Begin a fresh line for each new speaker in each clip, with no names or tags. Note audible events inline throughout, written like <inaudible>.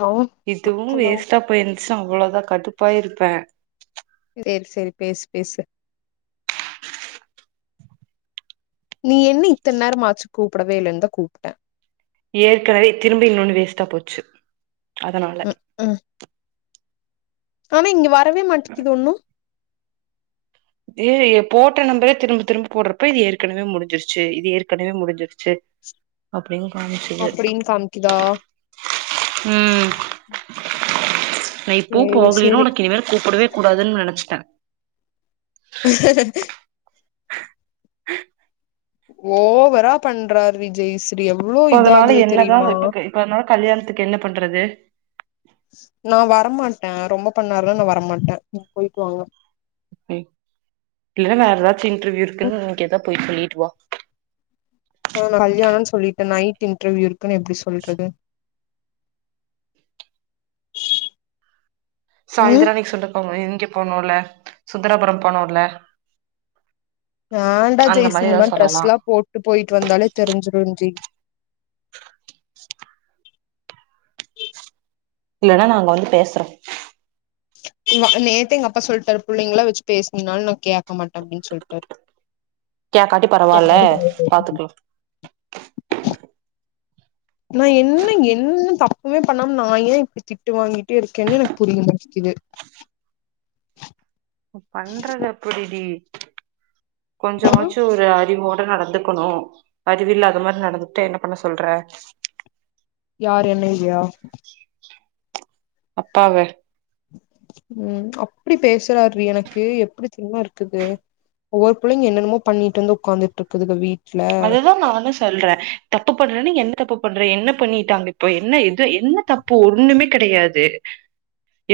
hello
இதுவும் வேஸ்ட்டா போயிருந்துச்சு அவ்ளோதா கடுப்பாயிருப்பே
சேரி சேரி பேசு பேசு நீ என்ன இத்தன் நேரம்மாச்சு கூப்புடவே இல்லேன்தா கூப்ட்டே
ஏற்கனவே திரும்பி இன்னொன்னு வேஸ்ட்டா போச்சு அதனால
ம் ம் ஆனா இங்க வரவே மாட்டேக்குது ஒண்ணு
ஏய் எ போட்ட நம்பரே திரும்ப திரும்ப போட்றப்ப இது ஏற்கனவே முடிஞ்சுர்ச்சு இது ஏற்கனவே முடிஞ்சுருச்சு அப்டின்னு காமிச்சுது
அப்டின் காமிக்குதா
ம் நா இப்போ
சேரி
போகலேன்னா
சேரி
ஒனக்கு இனிமே கூப்புடவே கூடாதுன் நெனச்சிட்டே <inaudible>
ஓவரா பண்றார்ரி ஜெய் ஸ்ரீ எவ்ளோ
இப்ப
இது
அதனால
ஆகுது
என்னதா
தெரியுமா
இப்ப இப்ப அதுனால கல்யாணத்துக்கு என்ன பண்றது
நா வரமாட்டே ரொம்ப பண்ணாருன்னா நா வரமாட்டே நீங்க பொயிட்டு வாங்க
இல்ல வேற எதாச்சு இன்ட்ருவியூ இருக்குன்னு கேட்டா பொய் சொல்லிட்டு வா
மொதல்ல கல்யாணோன் சொல்லிட்டு நைட் இன்ட்ருவியூ இருக்குன் எப்டி சொல்றது ம்
சாய்ந்திரோ அன்னிக் சொல்ட்டு போமோது இங்க போனோல சுந்தராபுரம் போனோல
வேண்டா
அந்த
ஜெய் ஸ்ரீ
மாரி ஏதாவது
இந்மாரி
சொல்லலா
ட்ரெஸ்லா போட்டு போய்ட்டு வந்தாலே தெரிஞ்சுருன் ஜி <inaudible>
இல்லனா நாங்க வந்து பேசுறோ
இங்க நேத்தே எங்க அப்பா சொல்ட்டாரு புள்ளைங்குள வச்சு பேஸ்னீன்னாலு கேக்க மாட்ட அப்டின் சொல்ட்டாரு
கேக்காட்டி பரவால்ல பாத்துக்லா
நா என்ன என்ன தப்புமே பண்ணாம நா ஏன் இப்டி திட்டு வாங்கிட்டே இருக்கேன்னு எனக்கு புரிய மாட்டிக்குது
பண்றது அப்புடி டி
ஆ
கொஞ்சமாச்சு ஒரு அறிவோட நடந்துக்குணு அறிவில்லாத மாரி நடந்துக்ட்டா என்ன பண்ண சொல்ற
யாரு என்னையா
அப்பாவ
ம் அப்டி பேசுரார்ரி எனக்கு எப்டி தெரிமா இருக்குது ஒவ்வொரு புள்ளிங்க என்ன என்னமோ பண்ணிட்டு வந்து உக்காந்துட்ருக்குதுங்க வீ
அதேதா நானுஸ் சொல்ற தப்பு பண்றேன்னு என்ன தப்பு பண்ற என்ன பண்ணிட்டாங்க இப்ப என்ன இது என்ன தப் பு ஒன்னுமே கெடையாது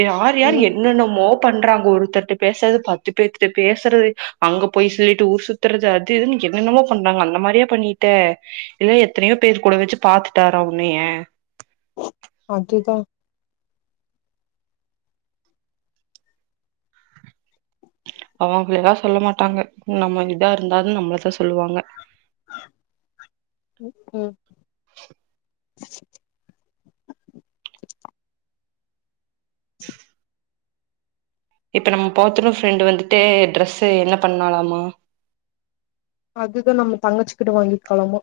யார் யார்
ம்
என்னென்னமோ பண்றாங்க ஒருத்தர்ட்ட பேசறது பத்து பேத்துட்ட பேசுறது அங்க பொய் சொல்லிட்டு ஊர் சுத் துறது அது இதுன் என்னென்னமோ பண் றாங்க அந்த மாரியா பண்ணிட்ட இல்ல எத்தனையோ பேர் கூட வச்சு பாத்துட்டாரா உன்னைய
அதுதா
அவங்குளலா சொல்ல மாட்டாங்க நம்ம இதா இருந்தாலு நம்ளதா சொல்லுவாங்க
ம் ம்
இப்ப நம் போத்துணு ஃபிரெண்டு வந்துட்டு ட்ரெஸு என்ன பண்ணாலாமா
அதுதா நம்ம தங்கச்சுக்கிட்ட வாங்கிக்களாமா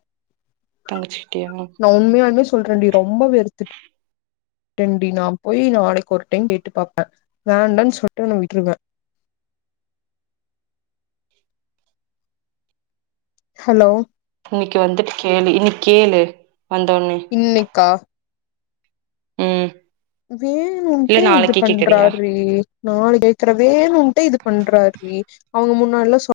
தங்கச்சிக்கிட்டயா
நா உண்மையால்மேஸ் சொல்றன்டி ரொம்ப வெறுத்துட் டென்டி நா போய் நாளைக்கு ஒரு டைம் கேட்டு பாப்ப வேண்டான் சொல்ட்டா நா விட்ருவ ஹலோ
இன்னைக் வந்துட்டு கேளு இன்னைக் கேளு வந்தோட்னே
இன்னைக்கா
ம் இல்ல
வேணுன்ட்டே இது
நாளைக்கே கேக்குறியா
பண்றார்ரீ நாளை கேக்குற வேனுன்ட்டே இது பண்றார்ரீ அவுங்க முன்னால சொ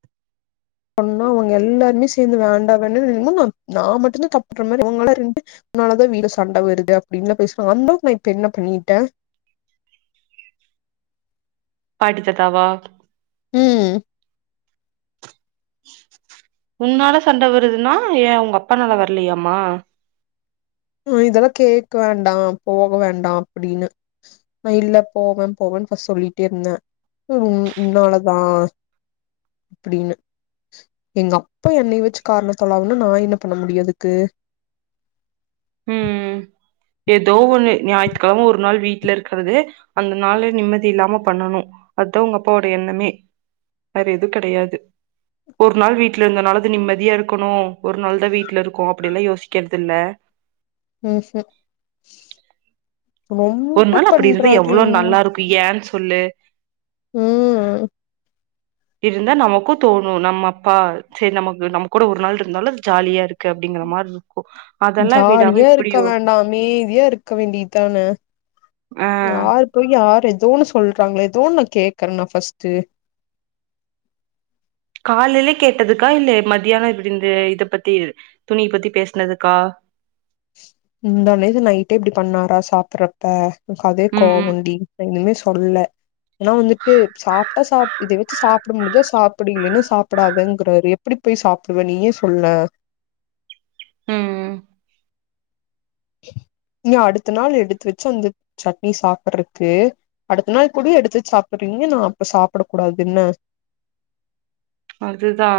ஒன்ன அவ்ங்க எல்லாருமே சேந்து வேண்டா வேண்டான்னு என்னமோ நா மட்டுந்தா தப்பு பண்மாரி அவுங்களா ரெண்டு உன்னாலதா வீடு சண்ட வருது அப்டின்னு பேசுவாங்க அந்தளவுக்கு நா இப்ப என்ன பண்ணிட்ட
பாட்டி தாத்தாவா
ம்
உன்னால சண்ட வருதுனா ஏன் உங்க அப்பனால வர்லையாமா
ஆ இதெல்லா கேக்க வேண்டா போக வேண்டா அப்டின்னு நா இல்ல போவ போவன் ஃபஸ் சொல்லிட்டே இர்ந்த உன் உன்னாலதா அப்புடின்னு எங்க அப்பா என்னய வச்சு கார்னர் பண்ணாங்கனா நா என்ன பண்ண முடியும் அதுக்கு
ம் ஏதோ ஒண்ணு ஞாயித்து கிழம ஒரு நாள் வீட்ல இருக்குறது அந்த நாளே நிம்மதி இல்லாம பண்ணணு அதா உங்க அப்பாவோட எண்ணமே வேற எது கிடையாது ஒரு நாள் வீட்ல இருந்தனாலது நிம்மதியா இருக்கணு ஒரு நாள் தா வீட்ல இருக்கோ அப்டின்னுல்லா யோசிக்கிறது இல்ல
ம்ம்
ஒரு
ரொம்ப
நாள் அப்டி இருந்தா
பண்றாரு
எவ்ளோ நல்லா இருக்கு ஏன் சொல்லு
ம்
இருந்தா நமக்கும் தோணு நம்ம அப்பா சேரி நமக்கு நம்ம கூட ஒரு நாள் இருந்தாலு அது ஜாலியா இருக் க்கு அப்டிங்கற மாரி இருக்கும் அதல்லா விடாம
ஜாலியா இருக்க
இப்டியோ
வேண்டா அமைதியா இருக்க வேண்டியதான
ஆ
யாரு போய் யாரு ஏதோ ஒன்னு சொல்றாங்கள ஏதோன்ன கேக்குறன்னா ஃபர்ஸ்ட்டு
காலையில கேட்டதுக்கா இல்ல மதியான இப்டி இந்த இத பத்தி துணிய பத்தி பேசுனதுக்கா
முந்தா நேத்து நைட்டே இப்டி பண்ணாரா சாப்புடுறப்ப எனக்கு அதே
ம் ம்
கோவண்டி ஒன்னுமே சொல்ல ஏன்னா வந்துட்டு சாப்ட்டா சாப் இத வச்சு சாப்ட முடிஞ்சா சாப்டு இல்லன்னா சாப்டாதங்கிறாரு எப்டி போய் சாப்டுவ நீயே சொல்ல
ம்ம்
நீ அடுத்த நாள் எடுத்து வச்சு அந்த சட்னி சாப்டுறக்கு அடுத்த நாள் குட எடுத்து சாப்டுறீங்க நா அப்ப சாப்ட கூடாது என்ன
அதுதா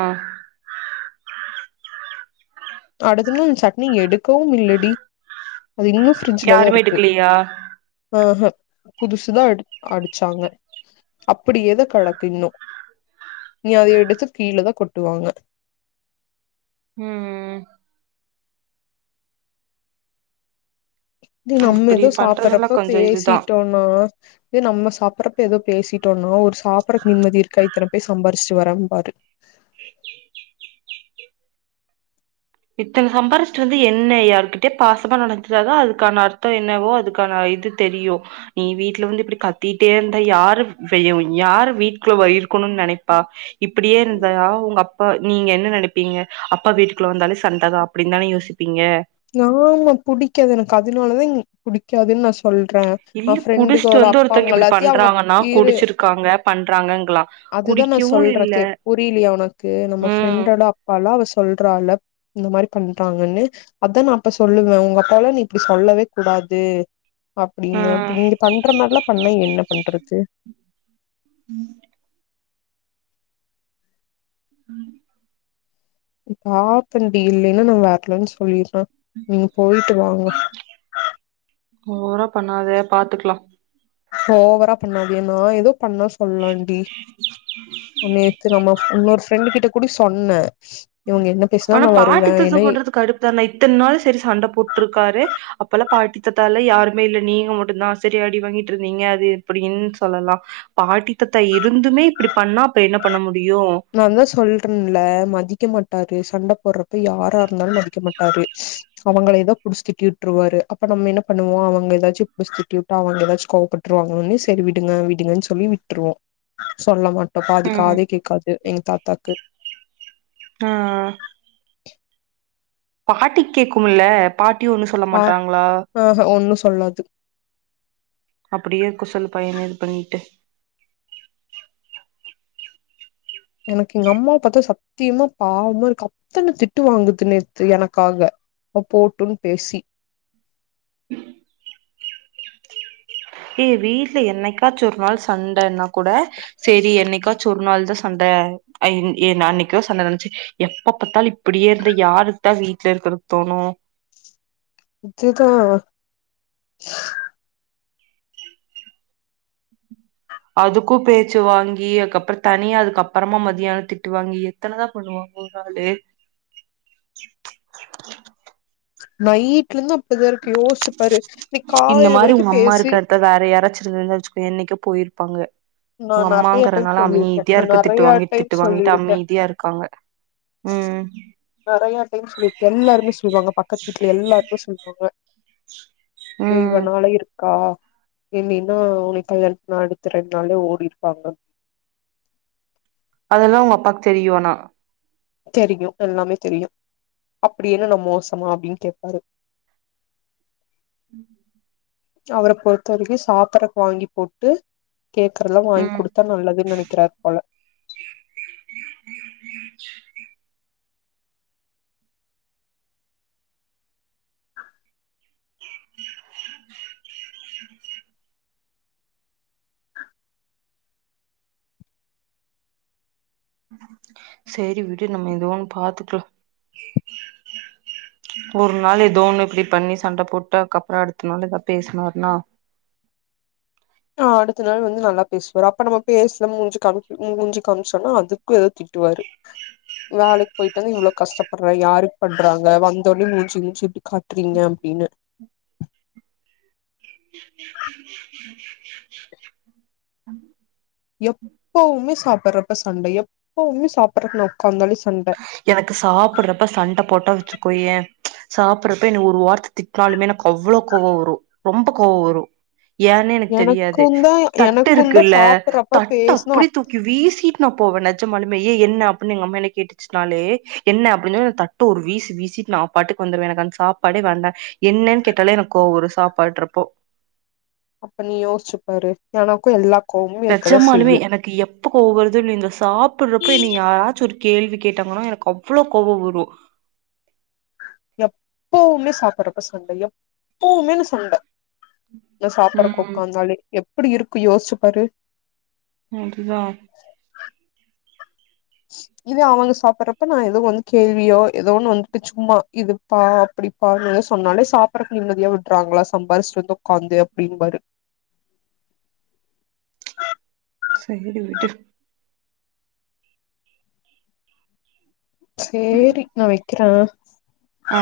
அடுத்த நாள் அந்த சட்னிய எடுக்கவு இல்லடி அது இன்னு ஃப்ரிட்ஜ்ல தா
யாருமே
இருக்கு
எடுக்கலையா
ஆஹ்ஹா புதுசுதா எடு அடிச்சாங்க அப்டியேதா கெடக்கு இன்னு இனி அத எடுத்து கீழேதா கொட்டுவாங்க
ம்ம்
து நம்ம
இப்டி
ஏதோ
பண்றதெல்லா
சாப்டுறப்ப
கொஞ்சோ இதுதா
பேசிட்டோன் னா இதே நம்ம சாப்டுறப்ப ஏதோ பேசிட்டோம்னா ஒரு சாப்டுறதுக்கு நிம்மதி இருக்கா இத்தன போய் சம்பாரிச்சுட்டு வரம்பாரு
இத்தன சம்பாரிச்சுட்டு வந்து என்ன யாருக்கிட்டயா பாசமா நடந்துட்டாதா அதுக்கான அர்த்த என்னவோ அதுக்கான இது தெரியு நீ வீட்டு்ல வந்து இப்டி கத்திட்டே இருந்தா யாரு இதயு யாரு வீட்டுக்குள்ள வ இருக்கன்னு நெனைப்பா இப்டியே இருந்தா உங்க அப்பா நீங்க என்ன நினைப்பீங்க அப்பா வீட்டுக்குள்ள வந்தாலே சண்டதா அப்டின்னு தான யோசிப்பீங்க
ஆமா புடிக்காது எனக்கு அதுனாலதா எனக்கு புடிக்காதுன்னு நா சொல்ற
டெய்லி குடிச்சுட்டு வந்து ஒருத்தவங்க இப்டி பண்றாங்கன்னா
இரு
குடிச்சிருக்காங்க பண்றாங்கங்களா
அதுதா நா
குடிக்கவு
சொல்ற
இல்ல
கே புரியலையா உனக்கு நம்ம
ம்
ஃப்ரெண்டோட அப்பால்லா அவ சொல்றால இந்த மாரி பண்றாங்கன்னு அதா நா அப்ப சொல்லுவ உங்க அப்பால்லா நீ இப்டி சொல்லவே கூடாது அப்டின்னா
ம்
இப்ப இங்க பண்ற மாரில்லா பண்ணா என்ன பண்றது
ம் ம்
பாக்குறண்டி இல்லேன்னா நா வரல்லன்னு சொல்லிர நீங்க போய்ட்டு வாங்க
ஓவரா பண்ணாத பாத்துக்கலா
ஓவரா பண்ணாதியா நா ஏதோ பண்ணா சொல்லாண்டி நேத்து நம்ம இன்னொரு ஃப்ரெண்டு கிட்ட கூட சொன்ன இவங்க என்ன பேசுனாலு நா வருவ ஏன்னா
இத்தனை இத்தன் நாள் சேரி சண்ட போட்டுருக்காரு அப்பெல்லா பாட்டி தாத்தால யாருமே இல்ல நீங்க மட்டும்தா செரியா அடி வாங்கிட்டு இருந்தீங்க அது எப்டினு சொல்லலா பாட்டி தாத்தா இருந்துமே இப்டி பண்ணா அப்ப என்ன பண்ண முடியு
நா தா சொல்றேன்ல மதிக்க மாட்டாரு சண்ட போட்றப்ப யாரா இருந்தாலு மதிக்க மாட்டாரு அவங்கள ஏதா புடிச்சு திட்டு விட்ருவாரு அப்ப நம்ம என்ன பணுவோ அவங்கல ஏதாச்சு புடிச்சு திட்டி விட்டா அவங்க ஏதாச்சு கோவப்பட் றுவாங்க செரி விடுங்க விடுங்கனு சொல்லி விட்ருவோ சொல்ல மாட் பாதி காது கேக்காது எங் தாத்தாக்கு
ஆ பாட்டிக்கேக்குல பாட்டி ஒன்னு சொல்ல மாட்டாங்ளா
ஆ ஆ ஒண்ணு சொல்லாது
அப்டியே இருக்க சொல்லு பையன இது பணிட்டு
எனக்கு எங்க அம்மாவ பாத்தா சத்தியமா பாவமா இருக்கு அத்தன திட்டு வாங்குது நேத்து எனக்காக போட்டுன் பேசி
ஏய் வீட்ல என்னைக்காச்சு ஒரு நாள் சண்டனா கூட சேரி என்னைக்காச்சு ஒரு நாள்தா சண்ட அ என் நா அன்னைக்கோ சண்ட நினைச்சு எப்ப பாத்தாலு இப்டியே இருந்த யாரு தா வீட்ல இருக்கற தோணு
அதுதா
அதுக்கு பேச்சு வாங்கி அதுக்கப்றோ தனியா அதுக்கு அப்றமா மதியான திட்டு வாங்கி எத்தனதா பண்ணுவாங் போறாளே
நைட்ல இருந்து அப்டிதா இருக்கு யோசிசு பாரு இன்னக்
இந்த
காலையில
மாரி
வரைக்கு
உங்க அம்மா
பேசி
இருக்க எடத்துல வேற யாரச்சிருந்தா வச்சுக்கேய இன்னக்கே போயிருப்பாங்க
நா
ஓ
நெறைய டைம்
அம்மாங்கறதுனால
சொல்லியிருக்கே
அமைதியா
நா
இருக்கு திட்டு
நெறைய
வாங்கி
டைம்
திட்டு வாங்கிட்டு
சொல்லியிருக்கே
அமைதியா இருக்காங்க ம்
நெறைய டைம் சொல்லிருக் எல்லாருமே சொல்வாங்க பக்கத்து வீட்ல எல்லாருமே சொல்வாங்க தே
ம்
இவனால இருக்கா இல்லைனா உன்னைய கல்யாண பண்ண அடுத்த ரெண் நாள்ளே ஓடிருப்பாங்க
அதெல்லா உங் அப்பாக்கு தெரியு ஆனா
தெரியு எல்லாமே தெரியு அப்டி என்ன நா மோசமா அப்டினு கேப்பாரு
உம்
அவர பொறுத்த வரைக்கு சாப்பறதுக் வாங்கி போட்டு கேக்கறத எல்லா வாங்கி
ம்
கொடுத் தா நல்லதுனு நெனக்கிறாரு போல
செரி விடு நம்ம ஏதோ ஒன்னு பாத்துக்கலா ஒரு நாள் ஏதோ ஒன்னு இப்டி பண்ணி சண்ட போட்டா அதுக்கப்றோ அடுத்த நாள் ஏதாவது பேஸ்னாருனா
அடுத்த நாள் வந்து நல்லா பேசுவாரு அப்ப நம்ம பேஸ்ல மூஞ்சு மூஞ்சு காமிச்சோன்னா அது ஏதோ திட்டுவாரு வேலைக்கு போயிட்டு வந்து இவ்வளோ கஷ்டப்படுற யாருக்கு பண்றாங்க வந்தோடனே மூஞ்சு மூஞ்சிட்டு காட்றீங்க அப்டினு
அ <inaudible>
எப்பவுமே சாப்ட்றப்ப சண்ட எப்பவுமே சாப்ட்றப்ப நா உட்காந்தோன சண்ட
எனக்கு சாப்பட்றப்ப சண்ட போட்டா வச்சுக்கோய சாப்ட்றப்ப என்ன ஒரு வார்த்து திட்னாலுமே எனக் அவ்ளோ கோவ வரு ரொம்ப கோவ வரு ஏன்னே எனக் தெரியாது
எனக்குந்தா
தட்டு
எனக்குந்தா
இருக்குல்ல
சாப்பட்றப்ப
தட்டு
பேசுனா
அப்டியே தூக் கி வீசிட்டு நா போவே நெஜமாலுமே ஏ என்ன அப்டினு என்ன கேட்டுச் நாலே என்ன அப்டினா தட்ட ஒரு வீசு வீசிட்டு நா பாட்டுக்கு வந்துடுவே எனக் அந்த சாப்பாடே வேண்டா என்னனு கேட்டாலே எனக் கோவ வரு சாப்பட்றப்போ
அப்ப நீ யோசிச்சுப்பாரு எனக்கு எல்லா கோவமு இருக்கதா
நெஜமாலுமே எனக் எப்ப கோவ வருது சாப்பிடுறப்ப
செய்யு
என்ன யாராச்சு ஒரு கேள்வி கேட்டாங்கனா எனக் அவ்ளோ கோவ வரு
எப்போவுமே சாப்பட்றப்ப சண்ட எப்போவுமே சண்ட நா சாப்பறக்கு
ம்
உட்காந்தாலே எப்டி இருக்கு யோஸ்ச்சு பாரு
அது தா
இதே அவங்க சாப்பறப்ப நா ஏதோ வந் கேள்வியோ ஏதோ ஒன்னு வந்துட்டு சும்மா இது பா அப்டிப்பாருனு சொன்னாலே சாப்பறதுக் நிம்மதியா விடுறாங்களா சம்பாரிச்சிட் வந்து உட்காந்து அப்டின்பாரு
சேரி விடு
சேரி நா வெக்கிறே
ஆ